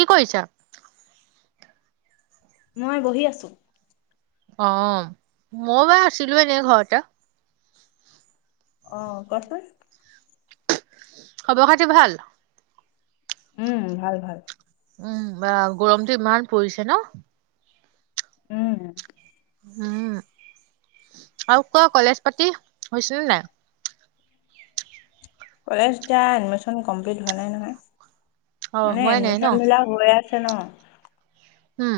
কি কৰিছা? মই বহি আছো। অ' মই বা আছিলো এনেয়ে ঘৰতে। অ', কোৱাচোন খবৰ খাতি ভাল? উম ভাল ভাল। উম ভাল গৰমটো ইমান পৰিছে ন'? উম উম আৰু কোৱা কলেজ পাতি হৈছেনে নাই? কলেজ এতিয়া এডমিশ্বন কমপ্লিট হোৱা নাই নহয়। অ', মানে হোৱাই নাই ন? এডমিশ্বন বিলাক হৈ আছ। তে ন' হুম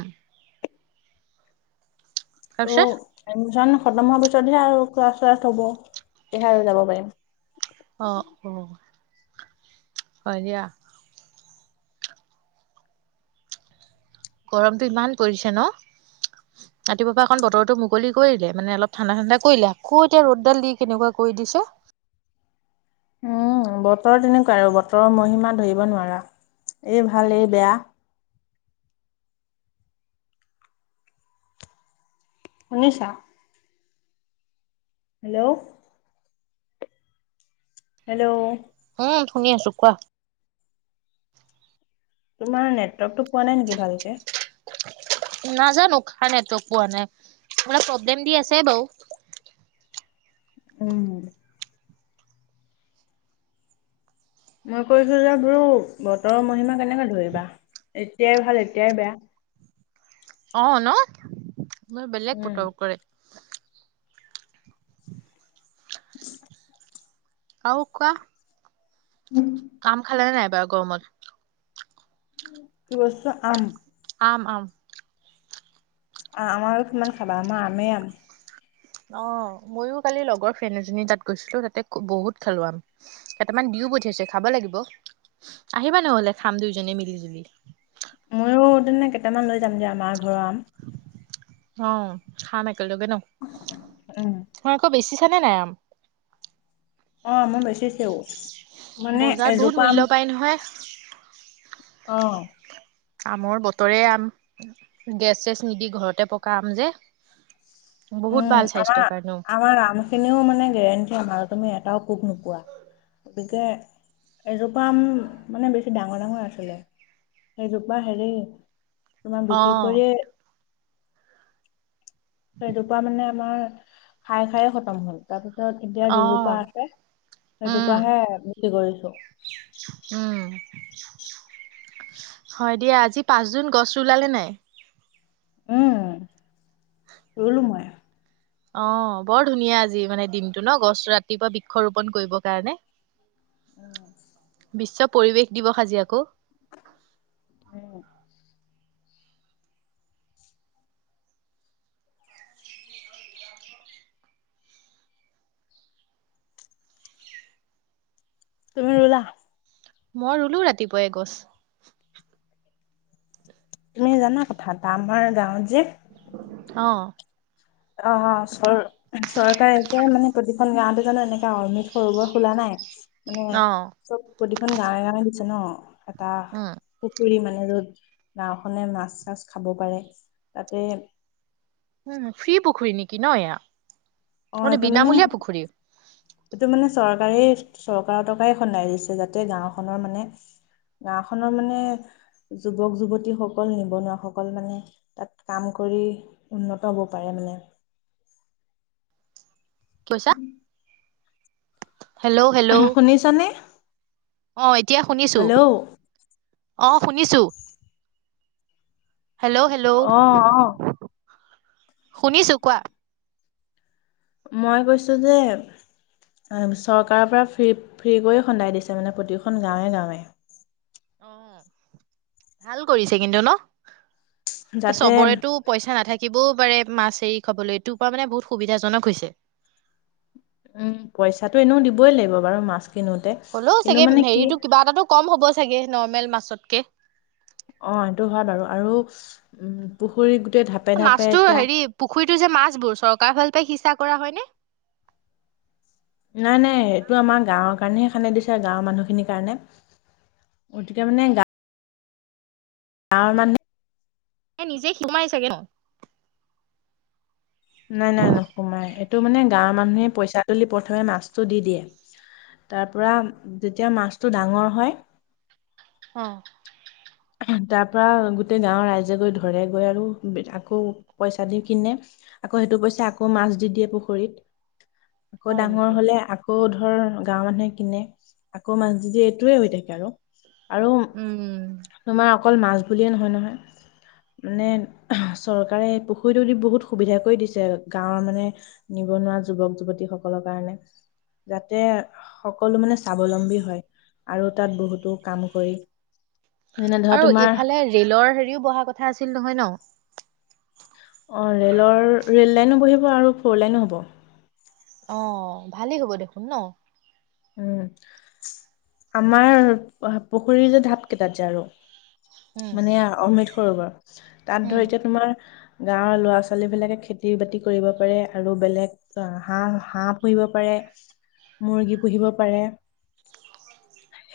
তাৰপিছত অ' জানো খতম হোৱাৰ পিছতহে আৰু ক্লাছ-স্লাচ হ'ব [unintelligible] আৰু যাব পাৰিম অ', অ', হয় দিয়া। গৰমতটো ইমান পৰিছে ন' ৰাতিপুৱাৰ পৰা অকণ বতৰটো মুকলি কৰিলে মানে অলপ ঠাণ্ডা ঠাণ্ডা কৰিলে আকৌ এতিয়া ৰ'দডাল দি কেনেকুৱা কৰি দিছে। উম বতৰ তেনেকুৱাই আৰু বতৰৰ মহিমা ধৰিব নোৱাৰা এই ভাল এই বেয়া। শুনিছা হেল্ল' হেল্ল' উম শুনি আছো কোৱা তোমাৰ নেটৱৰ্কটো পোৱা নাই নেকি ভালকে! নাজানো সেইকাৰনে তুক পোৱা নাই। অলপ প্ৰ'ব্লেম দি আছে বাৰু। উম মই কৈছো যে বোলো বতৰৰ মহিমা কেনেকে ধৰিবা এতিয়াই ভাল এতিয়াই বেয়া। অ' ন? মই বেলেগ উম। পুতৌ কৰে। [unintelligible] আৰু কোৱা? কি কাম খালেনে নাই? বা গৰমত কি বস্তু, আম? আম আম আ - আম আৰু কিমান খাবা, আমাৰ আমেই আম। অ' ময়ো কালি লগৰ ফ্ৰেণ্ড এজনীৰ তাত গৈছিলো, তাতে খু - বহুত খালো আম। কেটামান দিও পঠিয়াইছে, খাব লাগিব। আহিবা নহ'লে খাম দুইজনে মিলি জুলি। ময়ো তেনে কেইটামান লৈ যাম দিয়া [unintelligible] ঘৰৰ আম। অ' খামে কেলগে ন? উম মই আকৌ [unintelligible] [unintelligible] নে নাই আম? অ' মই বে উঠিছেও। মানে বজাৰত বহুত এজোপা আম মূল্য পায় নহয়। [inaudible] অঁ। আমৰ বতৰে আম। গেছ চেছ নিদি ঘৰতে পকা আম যে। বহুত উম, ভাল আমাৰ স্বাস্থ্যৰ কাৰণেও। - আমাৰ আম খিনিও মানে গেৰেণ্টি আম আৰু। তুমি এটাও পোক নোপোৱা। গতিকে এজোপা আম মানে বেছি ডাঙৰ ডাঙৰ আছিলে, সেইজোপা হেৰি তোমাৰ অ বিক্ৰী কৰিয়ে সেইজোপা মানে আমাৰ খাই খায়ে খতম হ'ল। তাৰ পিছ ছত এতিয়া অ যিজোপা আছে, উম সেইজোপাহে বিক্ৰী কৰিছো। উম হয় দিয়া আজি পাঁচজুন। গছ ৰুলালে নাই? উম, ৰুলো মই। অ', বৰ ধুনীয়া আজি মানে দিনটো ন? গছ - ৰাতিপুৱা বিক্ষ ৰোপন কৰিব কাৰণে। উম। বিশ্ব পৰিৱেশ দিৱস আজি আকৌ। [unintelligible] তুমি ৰুলা? মই ৰুলো ৰাতিপুৱাই গছ। তুমি জানা কথা এটা? আমাৰ গাঁৱত যে অঁ। অ'হ, চৰ - চৰকাৰে যে মানে প্ৰতি খন গাঁৱতে জানো এনেকা [unintelligible] খোলা নাই? [unintelligible] অ' চব প্ৰতিখন গাঁৱে গাঁৱে [unintelligible] [unintelligible] জ ন উম। কুকুৰী মানে ৰ'দ নাওখনে মাছ চাছ খাব পাৰে তাতে উম ফ্ৰী পুখুৰী নেকি। কিন এয়া মানে বিনামূলীয়া পুখুৰী। সেইটো মানে চৰকাৰেই চৰকাৰৰ টকাই খন্দাই দিছে যাতে গাওখনৰ মানে গাওখনৰ মানে যুৱক যুৱতীসকল নিবনুৱাসকল মানে তাত কাম কৰি উন্নত হব পাৰে মানে। কি কৈছা? Hello hello. শুনিছ নে? অ। এতিয়া শুনিছো আহ শুনিছো। হেল্ল' হেল্ল' আহ আহ শুনিছো কোৱা। মই কৈছো যে চৰকাৰৰ পৰা ফ্ৰী ফ্ৰী কৰি খন্দাই দিছে মানে প্ৰতিখন গাঁৱে গাঁৱে। আহ ভাল কৰিছে কিন্তু ন। ত যাতে চবৰেটো পইচা নাথাকিব এক পাৰে মাছ এৰি খাবলৈ এতোৰ পৰা মানে বহুত সুবিধাজনক হৈছে উম পইচাটো এনেও দিবই লাগিব বাৰু মাছ কিনোতে হ'লেও কিন্তু চাগে মানে কি হেৰিতো কিবা এটাটো কম হ'ব। ছাগে নৰ্মেল মাছতকে অ সেইটো হয় বাৰু আৰু উম। পুখুৰী গোটেই ধাপে ধাপে মাছতো এতিয়া হেৰি পুখুৰীতো যে মাছ বোৰ চৰকাৰ ফালে সিঁচা কৰা হয়নে? নাই নাই এইটো আমাৰ গাঁৱৰ কাৰণেহে খানে দিছে গাঁৱৰ মানুহখিনিৰ কাৰণে গতিকে মানে গা গাঁওৰ মানে এ নিজে সিমাই চাগে ন নাই নাই নসোমাই এইটো মানে গাঁৱৰ মানুহে পইচা তুলি প্ৰথমে মাছটো দি দিয়ে তাৰ পৰা যেতিয়া মাছটো ডাঙৰ হয় আহ। তাৰ পৰা গোটেই গাঁৱৰ ৰাইজে গৈ ধৰে গৈ আৰু আকৌ পইচা দি কিনে আকৌ সেইটো পইচা আকৌ মাছ দি দিয়ে পুখুৰীত। আকৌ হয় ডাঙৰ নেকি? হলে আকৌ আকৌ ধৰ গাঁৱৰ মানুহে কিনে আকৌ মাছ যদি এইটোৱে হৈ থাকে আৰু উম আৰু তোমাৰ অকল মাছ বুলিয়ে নহয় নহয় মানে চৰকাৰে পুখুৰীটো দি বহুত সুবিধা কৰি দিছে গাঁৱৰ মানে নিবনুৱা যুৱক যুৱতী সকলৰ কাৰণে যাতে সকলো মানে স্বাৱলম্বী হয় আৰু তাত বহুতো কাম কৰি যেনে ধৰা আৰু তোমাৰ এইফালে ৰেলৰ হেৰিও বহা কথা আছিল নহয় ন। অ ৰেলৰ ৰে'ল লাইনো বহিব আৰু ফ'ৰ লাইনো হ'ব। অ', ভালেই হ'ব দেখোন ন? উম। আমাৰ [unintelligible] পুখুৰীৰ যে ঢাপ কেইটাত যে আৰু উম মানে অমৃত সৰোবৰ। তাত ধৰি উম এতিয়া তোমাৰ গাঁৱৰ ল'ৰা ছোৱালী বিলাকে খেতি বাতি কৰিব পাৰে আৰু বেলেগ হাঁহ - হাঁহ পুহিব পাৰে, মুৰ্গী পুহিব পাৰে।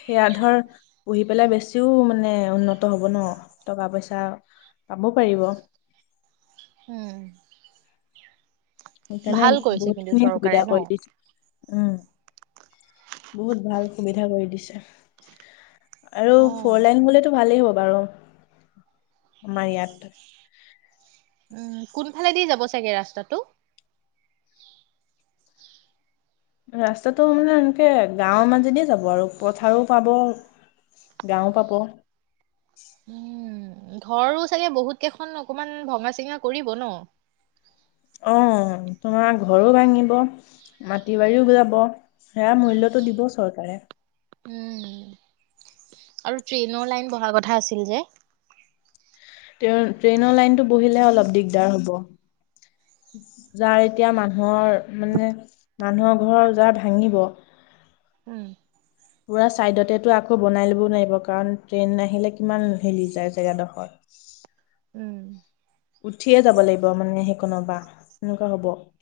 সেয়া ধৰ পুহি পেলাই বেছিও মানে উন্নত হ'ব ন? টকা পইচা পাব পাৰিব। হঁম সেইকাৰণে বহুত কিন্তু খিনিয়ে সুবিধা চৰকাৰে ন? কৰি দিছে, উম বহুত ভাল সুবিধা কৰি দিছে। আৰু অ ফৰ লাইন হলেতো ভালেই হ'ব বাৰু, আমাৰ ইয়াত উম, কোনফালেদি যাব চাগে ৰাস্তাটো? ৰাস্তাটো মানে এনেকে গাঁওৰ মাজেদি যাব আৰু পথাৰো পাব, গাঁও পাব উম ঘৰো চাগে বহুত কেইখন অকমান ভঙা চিঙা কৰিব ন? অঁ তোমাৰ ঘৰো ভাঙিব, মাটি বাৰীও যাব,। সেয়া মূল্যটো‌ দিব চৰকাৰে উম, আৰু ট্ৰেইনৰ লাইন বহাৰ কথা আছিল যে ট্ৰে-ট্ৰেইনৰ লাইনতটো বহিলে অলপ দিগদাৰ হব, যাৰ এতিয়া মানুহৰ মানে মানুহৰ ঘৰৰ ওজাৰ ভাঙিব উম পুৰা চাইডতেতো আকৌ বনাই ল'বও নোৱাৰিব কাৰণ ট্ৰেইন আহিলে কিমান হেলি যায় জেগাডখৰ। উম উঠিয়ে যাব লাগিব মানে স কোনবা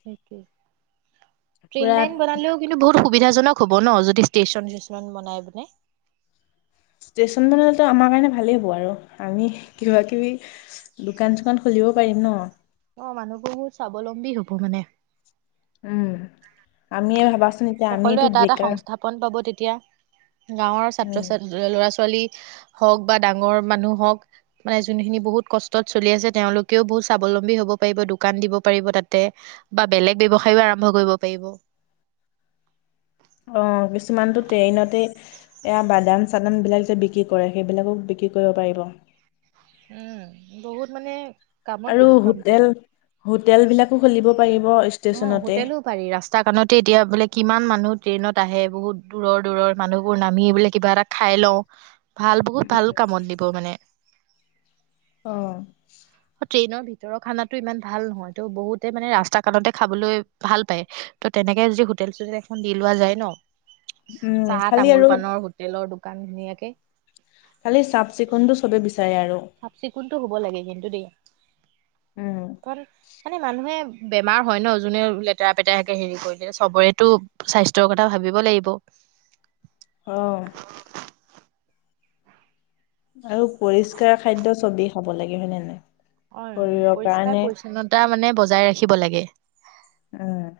সেইে ট্ৰেইন পুৰা লাইন বনালেও কিন্তু বহুত সো সুবিধাজনক হ'ব ন, যদি ষ্টেচন চন বনাই দিলে ষ্টেচন বনালেতো আমাৰ কাৰণে ভালেই হ'ব আৰু, আমি কিবা কিবি দোকান চোকান খুলিব পাৰিম ন। অ মানুহবোৰ বহুত স্বাৱলম্বী হব মানে উম, আমিয়ে ভাবা সকলোৱে এটা এটা সংস্থাপন পাব তেতিয়া গাঁৱৰ ছাত্ৰ উম ছাত ল-ল'ৰা ছোৱালী ছোৱালী হওক বা ডাঙৰ মানুহ হওক মানে যোনখিনি বহুত কষ্টত চলি আছে তেওঁলোকেও বহুত স্বাৱলম্বী হব পাৰিব, দোকান দিব পাৰিব তাতে বা বেলেগ ব্যবসায় আৰম্ভ কৰিব পাৰিব। অ কিছুমানতটো ট্ৰেইনতে এয়া বাদাম চাদাম বিলাক যে বিক্ৰী কৰে, সেইবিলাকো বিক্ৰী কৰিব পাৰিব। উম, বহুত মানে কামত আৰু দিব কামটো হোটেল, হোটেল বিলাকো খুলিব পাৰিব অঁ ষ্টেচনতে। হোটেলো পাৰি ৰাস্তা কনতে এতিয়া বোলে কি ইমান মানুহ ট্ৰেইনত আহে বহুত দূৰৰ দূৰৰ মানুহবোৰ নামি এই বোলে কিবা এটা খাই লওঁ। ভাল, বহুত ভাল কামত দিব মানে। অঁ ট্ৰেইনৰ ভিতৰৰ খানাতো ইমান ভাল নহয় তো বহুতে মানে ৰাস্তা দোকানতে খাবলৈ ভাল পায় ত', তেনেকে যদি হোটেল চোটেল এখন দি লোৱা যায় ন। উম চাহ খালি আৰু তামোল পাণৰ হোটেলৰ দোকান। কাৰ হুি আক [unintelligible] [inaudible] খালি চাফ-চিকুণটো চবেই বিচাৰে আৰু। উম। ঘ মানে মানুহে [unintelligible] [inaudible] বেমাৰ হয় ন? জোনে-লেতেৰা পেতেৰাকে হেৰি কৰিলে, চবৰেতো স্বাস্থ্যৰ কথা ভাবিব লাগিব। অহ' আৰু পৰিষ্কাৰ খাদ্য চবেই খাব লাগে, হয় নে নাই? হয়। শৰীৰৰ পৰিষ্কাৰ কাৰণে পৰিছন্নতা মানে বজাই ৰাখিব- ৰাখিব লাগে। উম'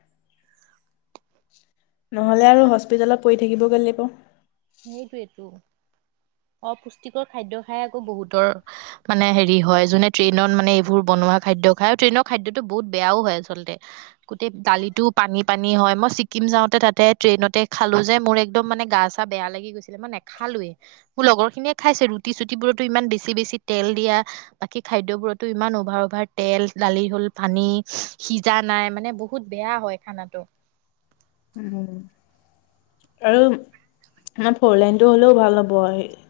নহ'লে আৰু হস্পিতেলত পৰি থাকিবগে লাগিব। সেইটোৱেটো। অপুষ্টিকৰ খাদ্য খাই আকৌ বহুতৰ- মানে হেৰি হয়- যোনে ট্ৰেইনত, মানে এইবোৰ বনোৱা খাদ্য খাই। আৰু ট্ৰেইনৰ খাদ্যটো বহুত বেয়াও হয় আচলতে, গোটেই দালিটো পানী পানী হয়। মই ছিক্কিম যাওঁতে তাতে ট্ৰেইনতে খালোঁ যে, মোৰ একদম- মানে গা বেয়া লাগি গৈছিলে, মই নেখালোৱে। মোৰ লগৰ খিনিয়ে খাইছে। ৰুটী চুটিবোৰতো ইমান বেছি-বেছি তেল দিয়া। বাকী খাদ্যবোৰতো ইমান অভাৰ-অভাৰ তেল। দালি হ'ল পানী, সিজা নাই। মানে বহুত বেয়া হয় খানাটো। উম' আৰু আমাৰ ফ'ৰ লাইনতটো হ'লেও ভাল হ'ব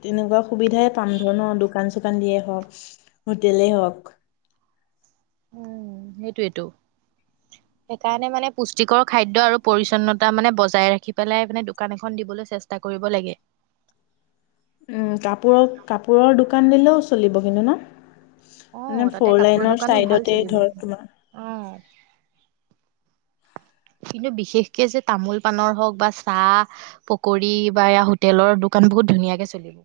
তেনেকুৱা সুবিধাই পাম ন? দোকান- চোকান দিয়েই হওক, হোটেলেই হওক। উম', সেইটোৱেইটো। সেইকাৰণে-মানে, পুষ্টিকৰ খাদ্য আৰু পৰিচ্ছন্নতা মানে বজাই ৰাখি পেলাই- মানে, দোকান এখন দিবলৈ চেষ্টা কৰিব লাগে। উম', কাপোৰৰ কাপোৰৰ দোকান দিলেও চলিব কিন্তু ন? মানে অহ', তাতে ফ'ৰ কাপোৰৰ লাইনৰ দোকানো ভাল চাইডতে চলিব ধৰ তোমাৰ অহ'। কিন্তু বিশেষকে যে তামোল-পাণৰ হওক, বা- চাহ পকৰী বা হোটেলৰ দোকান-বহুত ধুনীয়াকে চলিব।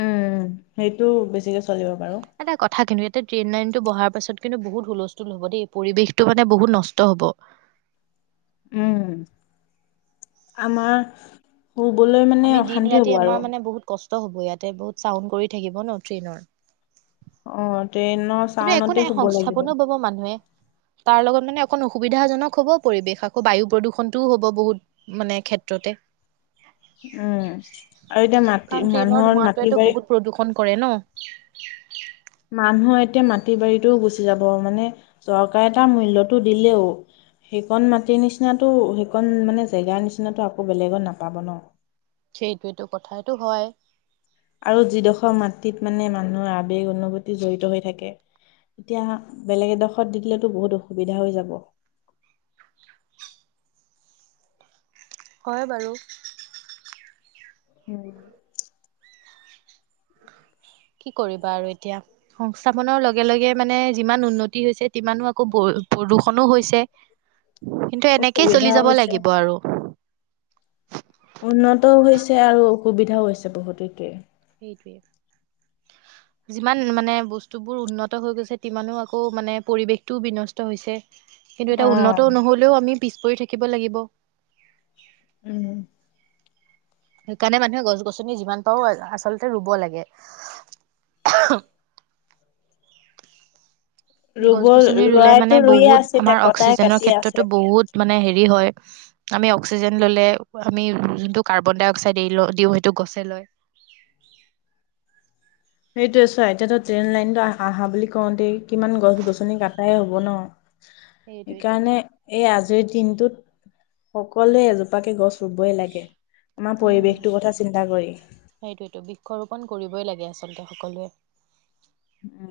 উম', সেইটো বেছিকে চলিব পাৰোঁ। এটা কথা কিন্তু এতিয়া ট্ৰেইন লাইনটো বহাৰ পাচত কিন্তু বহুত হুলস্থুল হ'ব দেই! পৰিবেশতটো মানে-বহুত নষ্ট হ'ব। উম', আমাৰ শুবলৈ মানে-অশান্তি হ'ব আৰু। হ'বয়ে ইয়াতে বহুত চাউণ্ড কৰি থাকিব ন- ট্ৰেইনৰ। অ' ট্ৰেইনৰ কিন্তু একো চাউণ্ডতে নাই, শুব লাগিব। সংস্থাপনও পাব মানুহে তাৰ লগত। মানে অকণ অসুবিধাজনক হ'ব পৰিৱেশ। আকৌ বায়ু প্ৰদূষণটোও হ'ব-বহুত মানে ক্ষেত্ৰতে। উম', আৰু এতিয়া কাৰণ মাটি, ট্ৰেইনৰ মানুহৰ ধোঁৱাটোৱেতো মাটি-বাৰী। বহুত প্ৰদূষণ কৰে ন মানুহৰ এতিয়া মাটি-বাৰীটোও গুচি যাব। মানে, চৰকাৰে তাৰ মূল্যটো দিলেও-সেইকণ মাটিৰ নিচিনাতো, সেইকণ মানে জেগাৰ নিচিনাতো আকৌ বেলেগত নাপাব, ন? সেইটোৱেটো কথাটো হয়। আৰু যিডোখৰ মাটিত- মানে, মানুহৰ আৱেগ- অনুভূতি জড়িত হৈ থাকে, এতিয়া বেলেগ এডোখৰত দি দিলেতো বহুত অসুবিধা হৈ যাব। হয় বাৰু। উম [unintelligible] [inaudible] কি কৰিবা আৰু! এতিয়া সংস্থাপনৰ লগে লগে- মানে, যিমান উন্নতি হৈছে, সিমানো আকৌ প্ৰদূষনো হৈছে। কিন্তু এনেকেই চলি অসুবিধাও যাব হৈছে লাগিব আৰু। উন্নতও হৈছে, আৰু অসুবিধাও হৈছে বহুতকে। যিমান মানে বস্তুবোৰ উন্নত হৈ গৈছে, সিমানো আকৌ মানে পৰিৱেশটোও বিনষ্ট হৈছে। কিন্তু এটা অ', উন্নত নহ'লেও আমি। পিছ পৰি থাকিব লাগিব। উম সেইকাৰণে মানুহে গছ গছনি যিমান পাৰও আচলতে ৰুব লাগে। ৰুব গছ গছনি ৰুলে ৰোৱাইতো মানে ৰুইয়ে বহুত, আছে এতিয়া আমাৰ কটাই অক্সিজেনৰ কাটি আছে। ক্ষেত্ৰতো বহুত মানে হেৰি হয়, আমি অক্সিজেন ললে আমি যোনটো কাৰ্বন ডাই অক্সাইড এ ল দিও সেইটো গছে লয় সেইটোয়ে চোৱা, এতিয়াতো ট্ৰেইন লাইনতটো আহা হা বুলি কওঁতেই কিমান গছ গছনি কটায়ে হ'ব ন। সেইটোৱেইটো সেইকাৰণে, এই আজি আজিৰ দিনটোত সকলোৱে এজোপাকে গছ চুবই লাগে আমাৰ উম পৰিৱেশটোৰ কথা চিন্তা কৰি আন্ত সকলোৱে উম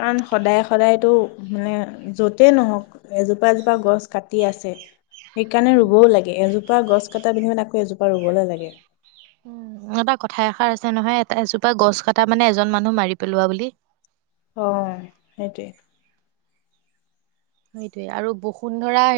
কাৰণ সদায় সদায়তো মানে য'তেই নহওক এজোপা এজোপা গছ কাটি আছে সেইকাৰণে ৰুবও লাগে এযো এোপা গছ কটা বিনিময়ত মানে আকৌ এোাজোপা ৰুবলৈ লাগে উ এটা কথা এষাৰ আছে নহয় এটা এজোপা গছ কটা মানে এজন মানুহ মাৰি পেলোৱা বুলি অ সেইটোৱে সেইটোয়ে আৰু বসুন্ধৰা